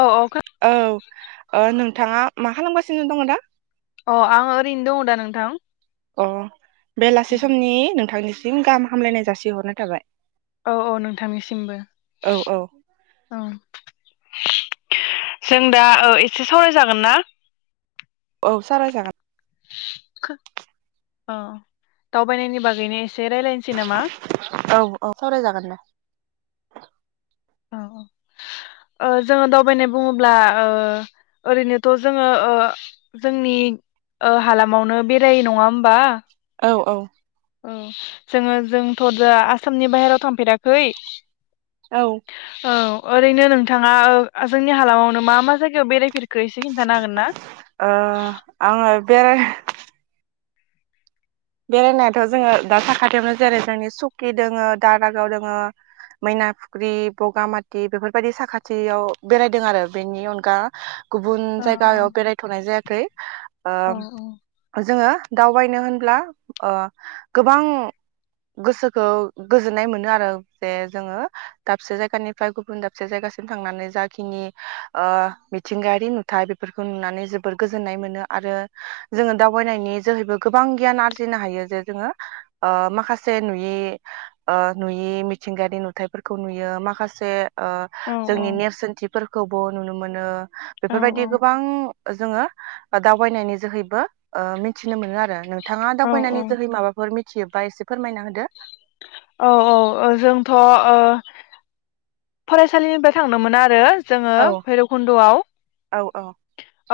औ खो औ ओ नों थाङा मा खालामगासिनो दङ' दा? अ आं ओरैनो दङ' दा नोंथां। अ बेलासि समनि नोंथांनिसि जों गाहाम हामलायनाय जासि हरनाय थाबाय । औ औ नोंथांनिसिमबो औ औ। जों दा एसे सावराय जागोन ना? औ सावरायजागोन। खो अ दावबायनायनि बागैनो एसे रायलायनोसै नामा? औ औ सावरायजागोन दे। औ औ ओ जोङो दावबायनाय बुङोब्ला ओ ओरैनोथ' जोङो ओ जोंनि ओ हालामावनो बेरायो नङा होमबा? औ औ। औ जोङो जोंथ' दा आसामनि बाहेराव थांफेराखै। औ। औ ओरैनो नोंथाङा जोंनि हालामावनो मा मा जायगायाव बेरायफेर ओ आं बेराय बेरायनायाथ' जोङो दा साखाथियावनो जेरै जोंनि सुकि दोङो दारागाव दोङो मैना फुख्रि बगामाथि बेफोरबायदि साखाथियाव बेरायदों आरो बेनि अनगा गुबुन औ जायगायाव बेरायथ'नाय जाया खै। औ ओ जोङो दावबायनो होनब्ला ओ गोबां गोसोखौ गोजोननाय मोनो आरो जे जोङो दाबसे जायगानिफ्राय गुबुन दाबसे जायगासिम थांनानै जाखिनि ओ मिथिंगायारि नुथाय बेफोरखौ नुनानै जोबोर गोजोननाय मोनो आरो जोङो दावबायनायनि जोहैबो गोबां गियान आर जिनो हायो जे जोङो ओ माखासे नुयि नुयि मिथिंगायारि नुथायाइफोरखौ नुयो माखासे ओ औ जोंनि नेरसोनथिफोर खौबो नुनो मोनो। औ बेफोरबायदि गोबां जोङो दावबायनायनि जोहैबो ओ मिथिनो मोनो आरो। नोंथाङा औ फैनायनि औ जोहै माबाफोर मिथियोबा एसे फोरमायना होदो? औ औ ओ जोंथ' ओ फरायसालिनिफ्राय थांदोंमोन आरो जोङो औ भैरबखुन्दआव। औ औ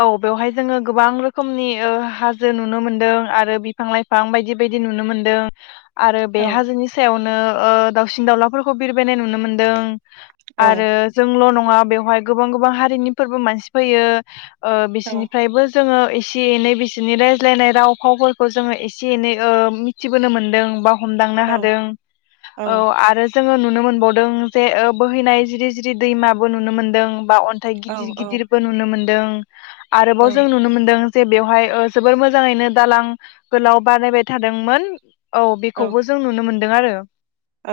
औ बेवहाय जोङो गोबां रोखोमनि ओ हाजो नुनो मोनदों आरो बिफां लाइफां बायदि बायदि नुनो मोनदों। आरो औ बे हाजोनि सायाव नों ओ दाउसिन दावउलाफोरखौ बिरबायनाय नुनो मोनदों। औ आरो जोंल' न ङा बेवहाय गोबां गोबां हारिनि फोरबो मानसि फैयो। ओ औ बिसोरनिफ्रायबो जोङो एसे एनै बिसोरनि रायज्लायनाय राव फावफोरखौ जोङो एसे एनै ओ मिथिबोनो मोनदों बा हमदांनो औ हादों औ आरो जोङो नुनो मोनबावदों जे ओ बोहैनाय जिरि जिरि दैमाबो नुनो मोन्दों। बा अन्थाइ गिदिर गिदिरबो नुनो मोन दों। औ आरोबाव जों नुनो मोनदों जे बेवहाय ओ जोबोर मोजाङैनो दालां गोलाव बानायबाय थादोंमोन। औ बेखौबो जों नुनो मोन दों आरो।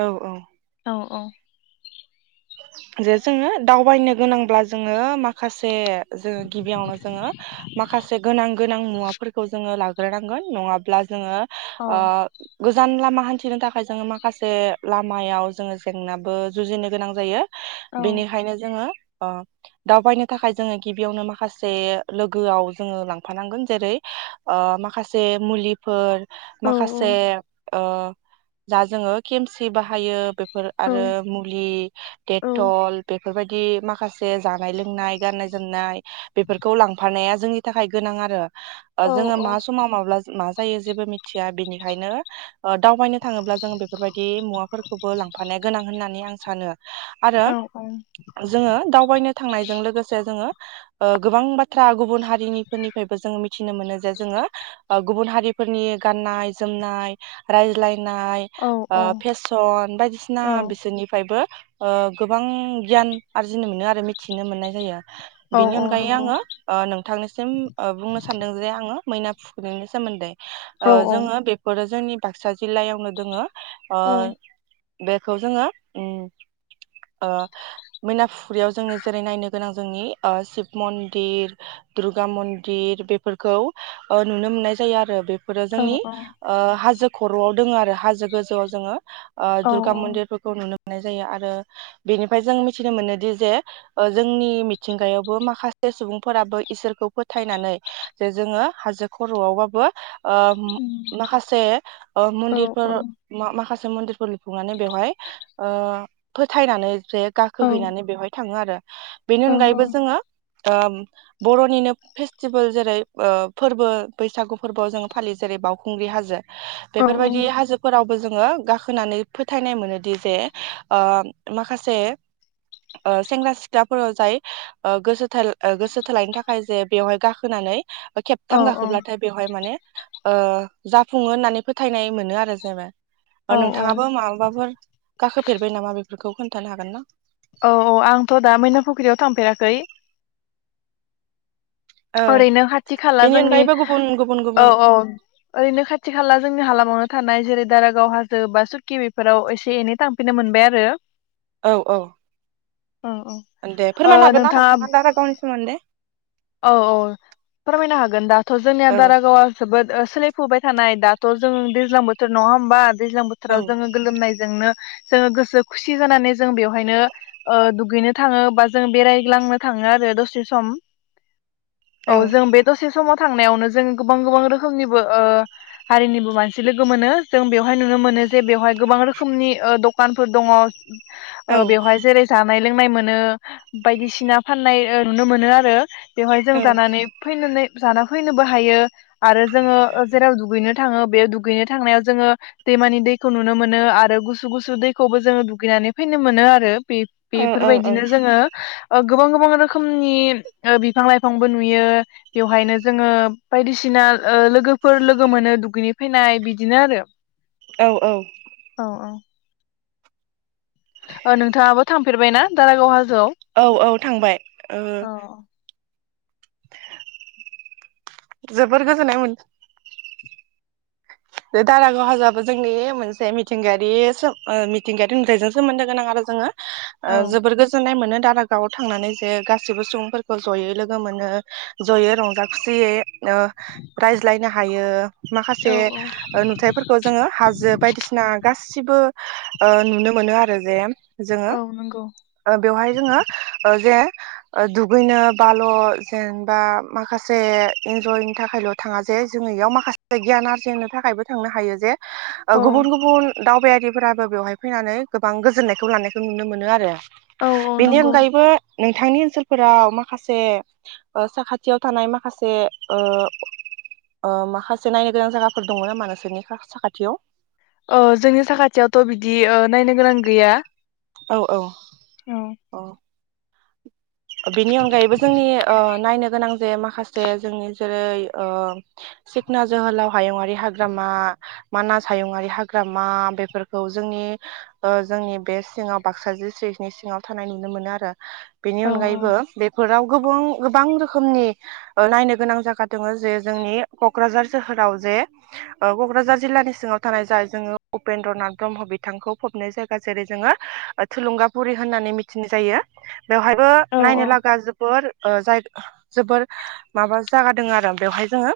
औ औ। औ औ। जे जोङो दावबायनो गोनांब्ला जोङो माखासे। जोङो गिबियावनो जोङो माखासे गोनां। गोनां मुवाफोरखौ जोङो लाग्रोनांगोन नङाब्ला जोङो। औ आ। गोजान लामा हान्थिनो थाखाय जोङो माखासे लामायाव जोङो जेंनाबो जुजिनो। गोनां जायो। बेनिखायनो जोङो। अ दावबायनो थाखाय जोङो गिबियावनो माखासे लोगोआव जोङो लांफानांगोन जेरै माखासे मुलिफोर। औ माखासे। अ जा जोङो केमसि बाहायो बे। फोर औ आरो मुलि। डेटल। बेफोरबायदि माखासे जानाय लोंनाय गाननाय जोमनाय। बेफोरखौ लांफानाया। जोंनि थाखाय गोनां आरो। जोङो मा समाव माब्ला। मा जायो जेबो मिथिया बिनिखायनो दावबायनो थाङोब्ला जों बेफोरबायदि मुवाफोरखौबो लांफानाया गोनां होननानै आं सानो। आरो जोङो दावबायनो। थांनायजों लोगोसे जोङो गोबां बाथ्रा गुब। हारिनिफोरनिफ्रायबो जोङो मि। मिथिनो मोनो जे जोङो गुबुन हारिफोरनि गाननाय जोमनाय रायज्लायनाय। नाय औ ओ फेसन बायदिसिना बिसोरनिफ्रायबो। ओ गोबां गियान आरजिनो मोनो आरो मिथिनो मोननाय जायो। औ बेनि औ अनगायै नंगौ आङो ओ नों। थांनायसिम। ओ बुंनो सान्दों जे आङो। मैना फुख्रिनि सोमोन्दै। औ ओ औ जोङो बेफोरो। जोंनि बाक्सा जिल्लायावनो दोङो। ओ। औ बेखौ जोङो। ओ मैनाफुख्रिरियाव जोंनि जेरै नायनो गोनां जोंनि ओ शिब मन्दिर दुर्गा मन्दिर ओ बेफोरखौ नुनो मोननाय जायो आरो बे। औ जोंनि ओ हाजो। खरआव दोङो आरो हाजो गोजौआव जोङो। ओ औ दुर्गा मन्दिरफोरखौ नुनो नुनाय जायो आरो बेनिफ्राय जों मिथिनो मोनोदि जे जोंनि मिथिंगायावबो माखासे सुबुंफोराबो इसोरखौ फोथायनानै जे जोङो हाजो खरआवबाबो ओ माखासे ओ मन्दिरफोर माखासे मन्दिरखौ लुफुंनानै बेवहाय फोथायनानै ओमफ्राय गाखोहैनानै बेवहाय थाङो आरो। बेनि अनगायैबो जोङो ओ बर'निनो फेस्टिभेल जेरैओ फोरबो बैसागु फोरबोआव जोङो फालियो जेरै बावउखुंग्रि हाजो। औ बेफोरबायदि हाजोफोराव जोङो गाखोनानै फोथायनाय मोनोदि जे ओ माखासे सेंग्रा सिख्लाफोराव जाय गोसो गोसो थोलायनो थाखाय जे बेवहाय गाखोनानै औ खेबथाम औ गाखोब्लाथाय बेवहाय माने जाफुङो होननानै फोथायनाय मोनो आरो जेनेबा औ नोंथाङाबो माबबाफोर गाखो मा बेफोरखौ खोनथानो हागोन ना? औ औ आंथ दा मैना फुख्रियाव थांफेराखै। औ ओरैनो खाथि खाला बेनि जोंनि अनगायैबो गुबुन गुबुन औ गुबुन औ ओरैनो खाथि खाला जोंनि हालामावनो थानाय जेरै दारागाव हाजो बा सुकि बेफोराव एसे एनै थांफिननो मोनबाय आरो। औ औ औ दे ओ फोरमायनो हागोन ना नोंथाङा नोंथांङा दारा गावनि सोमोन्दै औ औ फोरमायनो हागोन दाथ' जोंनिया औ दारागावा जोबोद सोलायफुबाय थानाय दाथ' जों दैज्लां बोथोर नङा होबा दैज्लां औ बोथोराव जोङो गोलोमनायजोंनो जोङो गोसो खुसि जानानै जों बेवहायनो दुगैनो ओ थाङो बा जों बेरायलांनो थाङो आरो दसे सम औ जों बेथसे समाव थांनायावनो जों गोबां गोबां रोखोमनिबो ओ हारिनिबो मानसि लोगो मोनो जों बेवहाय नुनो मोनो जे बेवहाय गोबां रोखोमनि दखानफोर दङ। औ ओ बेवहाय जेरै जा जानाय लोंनाय मोनो बायदिसिना फाननाय नुनो मोनो आरो। बेवहाय जों जानानै फैनानै जाना फैनोबो हायो आरो जोङो जेराव दुगैनो थाङो बे दुगैनो थांनायाव जोङो दैमानि दैखौ नुनो मोनो आरो गुसु गुसु दैखौबो जोङो दुगैनानै फैनो मोनो आरो। बेब औ औ बेफोरबायदिनो जोङो गोबां गोबां रोखोमनि ओ बिफां लाइफांबो नुयो बेवहायनो जोङो बायदिसिना लोगोफोर लोगो मोनो दुगैनि फैनाय बिदिनो आरो औ औ औ नोंथाङाबो थांफेरबायना दारागावहा औ औ थांबाय ओ औ जोबोर गोजोननाय मोन बे दारागाव हाजोआबो जोंनि मोनसे मिथिंगायारि मिथिंगायारि नुथायजों सोमोन्दो गोनां आरो जोङो जोबोर गोजोननाय मोनो दारागावआव थांनानै जे गासैबो सुबुंफोरखौ जयै लोगो मोनो जयै रंजा खुसियै रायज्लायनो हायो औ माखासे नुथायफोरखौ जोङो हाजो बायदिसिना गासिबो ओ नुनो मोनो आरो जे जोङो औ नंगौ बेवहाय जोङो जे दुगैनो बाल' जेनेबा माखासे इन्जयनि थाखायल थाङा जे जोङो इयाव माखासे गियान आरजिनो नि थाखायबो थांनो हायो जे औ गुबुन गुबुन दावबायारिफोराबो बेवहाय फैनानै गोबां गोजोननायखौ लानायखौ नुनो मोनो आरो औ औ बेनि नंगौ अनगायैबो नोंथांनि ओनसोलफोराव माखासे साखाथियाव थानाय माखासे माखासे नायनो गोनां जायगा फोर दङ नामा नोंसोरनि साखाथियाव जोंनि साखाथियावथ बिदि नायनो गोनां गैया औ औ औ औ बेनि अनगायैबो जोंनि नायनो गोनां जे माखासे जोंनि जेरै सिखना जोहोलाव हायुंङरारि हाग्रामा मानास हायुंआरि हाग्रामा बेफोरखौ जोंनि जोंनि बे सिङाव बाक्सा डिस्ट्रिक्नि सिङाव थानाय नुनो मोनो आरो बिनि औ उ बेफोराव गोबुं गोबां रोखोमनि नायनो गोनां जागा दङ जे जोंनि कक्राझार सोहोराव जे कक्राझार जिल्लानि सिङाव थानाय जाय जोङो उपेन्द्र नाथ ब्रह्म बिथांखौ फबनाय जायगा जेरै जोङो थुलुंगाफुरि होननानै मिथिनाय जायो बेवहायबो औ नायनो लागा जोबोर जाय जोबोर माबा जागा दङ आरो बेवहाय जोङो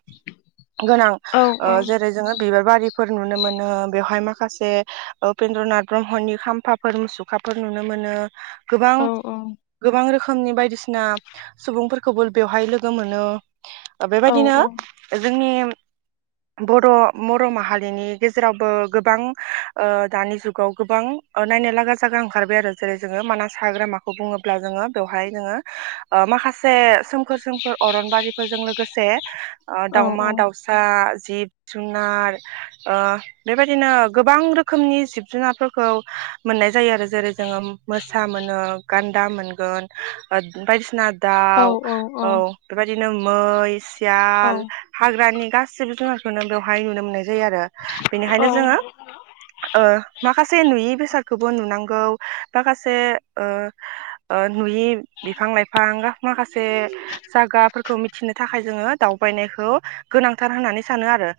गोनां औ जेरै जोङो बिबार बारिफोर नुनो मोनो बेवहाय माखासे उपेन्द्रनाथ ब्रह्मनि खाम्फाफोर मुसुखाफोर नुनो मोनो औ गोबां औ गोबां रोखोम रोखोमनि बायदिसिना सुबुंफोरखौबो बेवहाय लोगो मोनो औ बेबायदिनो जोंनि बर' बर' माहारिनि गेजेरावबो गोबां दानि जुगाव गोबां नायनो लागा जागा ओंखारबाय आरो जेरै जोङो मानास हाग्रामाखौ बुङोब्ला जोङो बेवहाय नोङो ओ माखासे सोमखोर सोमखोर अरनबारिफोरजों लोग लोगोसे ओ औ दाउमा दाउसा जिब जुनार ओ बेबायदिनो गोबां रोखोमनि जिब जुनारफोरखौ मोननाय जायो आरो जेरै जोङो मोसा मोनो गान्दा मोनगोन ओ बायदिसिना औ दाउ औ बेबायद बिदिनो मै सियाल हाग्रानि गासिबो जुनारखौनो बेवहाय नुनो मोननाय जायोआरो बेनिखायनो औ जोङो ओ माखासे नुयै बेसाद खौबो नुनांगौ माखासे ओ ओ नुयि बिफां लाइफां माखासे जागाफोरखौ मिथिनो थाखाय जोङो दावबायनायखौ गोनांथार होननानै सानो आरो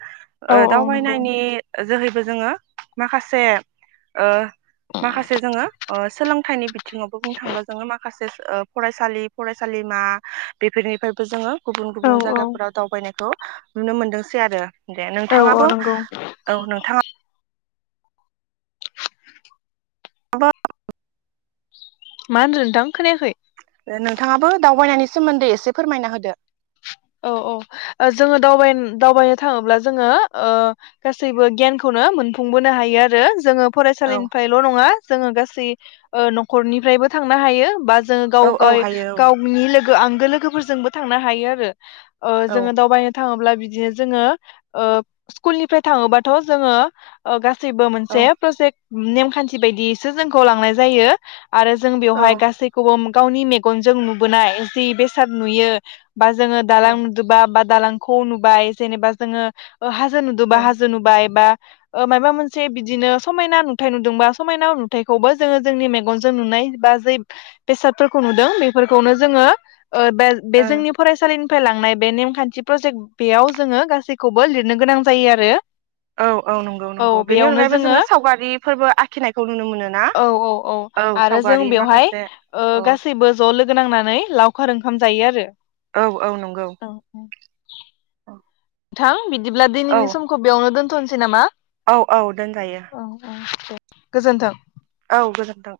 औ ओ औ नंगौ दावबायनायनि जोहैबो जोङो माखासे ओ माखासे जोङो ओ सोलोंथाइनि बिथिङावबो बुंनो थाङोब्ला जोङो माख ओ फरायसालि फरायसालिमा बेफोरनिफ्रायबो जोङो गुबुन औ गुबुन औ जायगाफोराव दावबायनायखौ नुनो मोनदोंसै आरो दे औ औ नोंथाङाबो नंगौ औ नोंथाङा बो मा होनदों नोंथां खोनायाखै नोंथाङाबो दावबायनायनि सोमोन्दै एसे फोरमायना होदो औ औ जोङो दावबा-दावबायनो थाङोब्ला जोङो गासैबो गियानखौनो मोनफुंबोनो हायो आरो जोङो औ फरायसालिनिफ्रायल' नङा जोङो गास गासै ओ न'खरनिफ्रायबो थांनो हायो बा जोंङो औ औ हायो गाव-गाव-गावनि लोग गो आंगो लोगोफोरजोंबो थांनो हायो आरो ओ औ जोङो दावबायनो थाङोब्ला बिदिनो जोङो ओ सकुलनिफ्राय थाङोबाथ जोंङो ओ गास सिबो औ मोनसे प्रजेक्ट नेमखान्थि बायदिसो जोंखौ लांनाय जायो । आरो जों बेवहाय औ गासैखौबो गावनि मेगनजों नुबोनाय जि बेसाद नुयो बा जोङो दालां औ नुदोंबा बा दालांखौ नुबाय जेनेबा जोङो हाजो नुदोंबा औ हाजो नुबाय बा ओ मायबा मोनसे बिदिनो समायना नुथाय नुदोंबा समायना नुथायखौबो जोङो जोंनि मेगनजों नुनाय बा जै बेसादफोरखौ नुदों बेफोरखौनो जोङो ओ बेलट बे जोंनि [unintelligible] निफ्राय लांनाय बे नेमखान्थि प्रजेक्ट बेयाव जोङो गासैखौबो लिरनो गोनां जायो आरो औ औ नंगौ औ नंगौ बेनि बेयावनो अनगायैबो जोङो सावगारिफोरबो आखिनायखौ नुनो मोनो ना औ औ औ आरो जों सावगारि बेवहाय माखासे ओ औ गासैबो ज' लोगो नांनानै लावखार ओं ओंखाम जायो आरो औ औ नंगौ। अ थां बिदिब्ला दिनैनि समखौ बेयावनो दोनथ'नोसै नामा औ दोनजायो औ औ दे। गोजोन्थों। औ गोजोन्थों।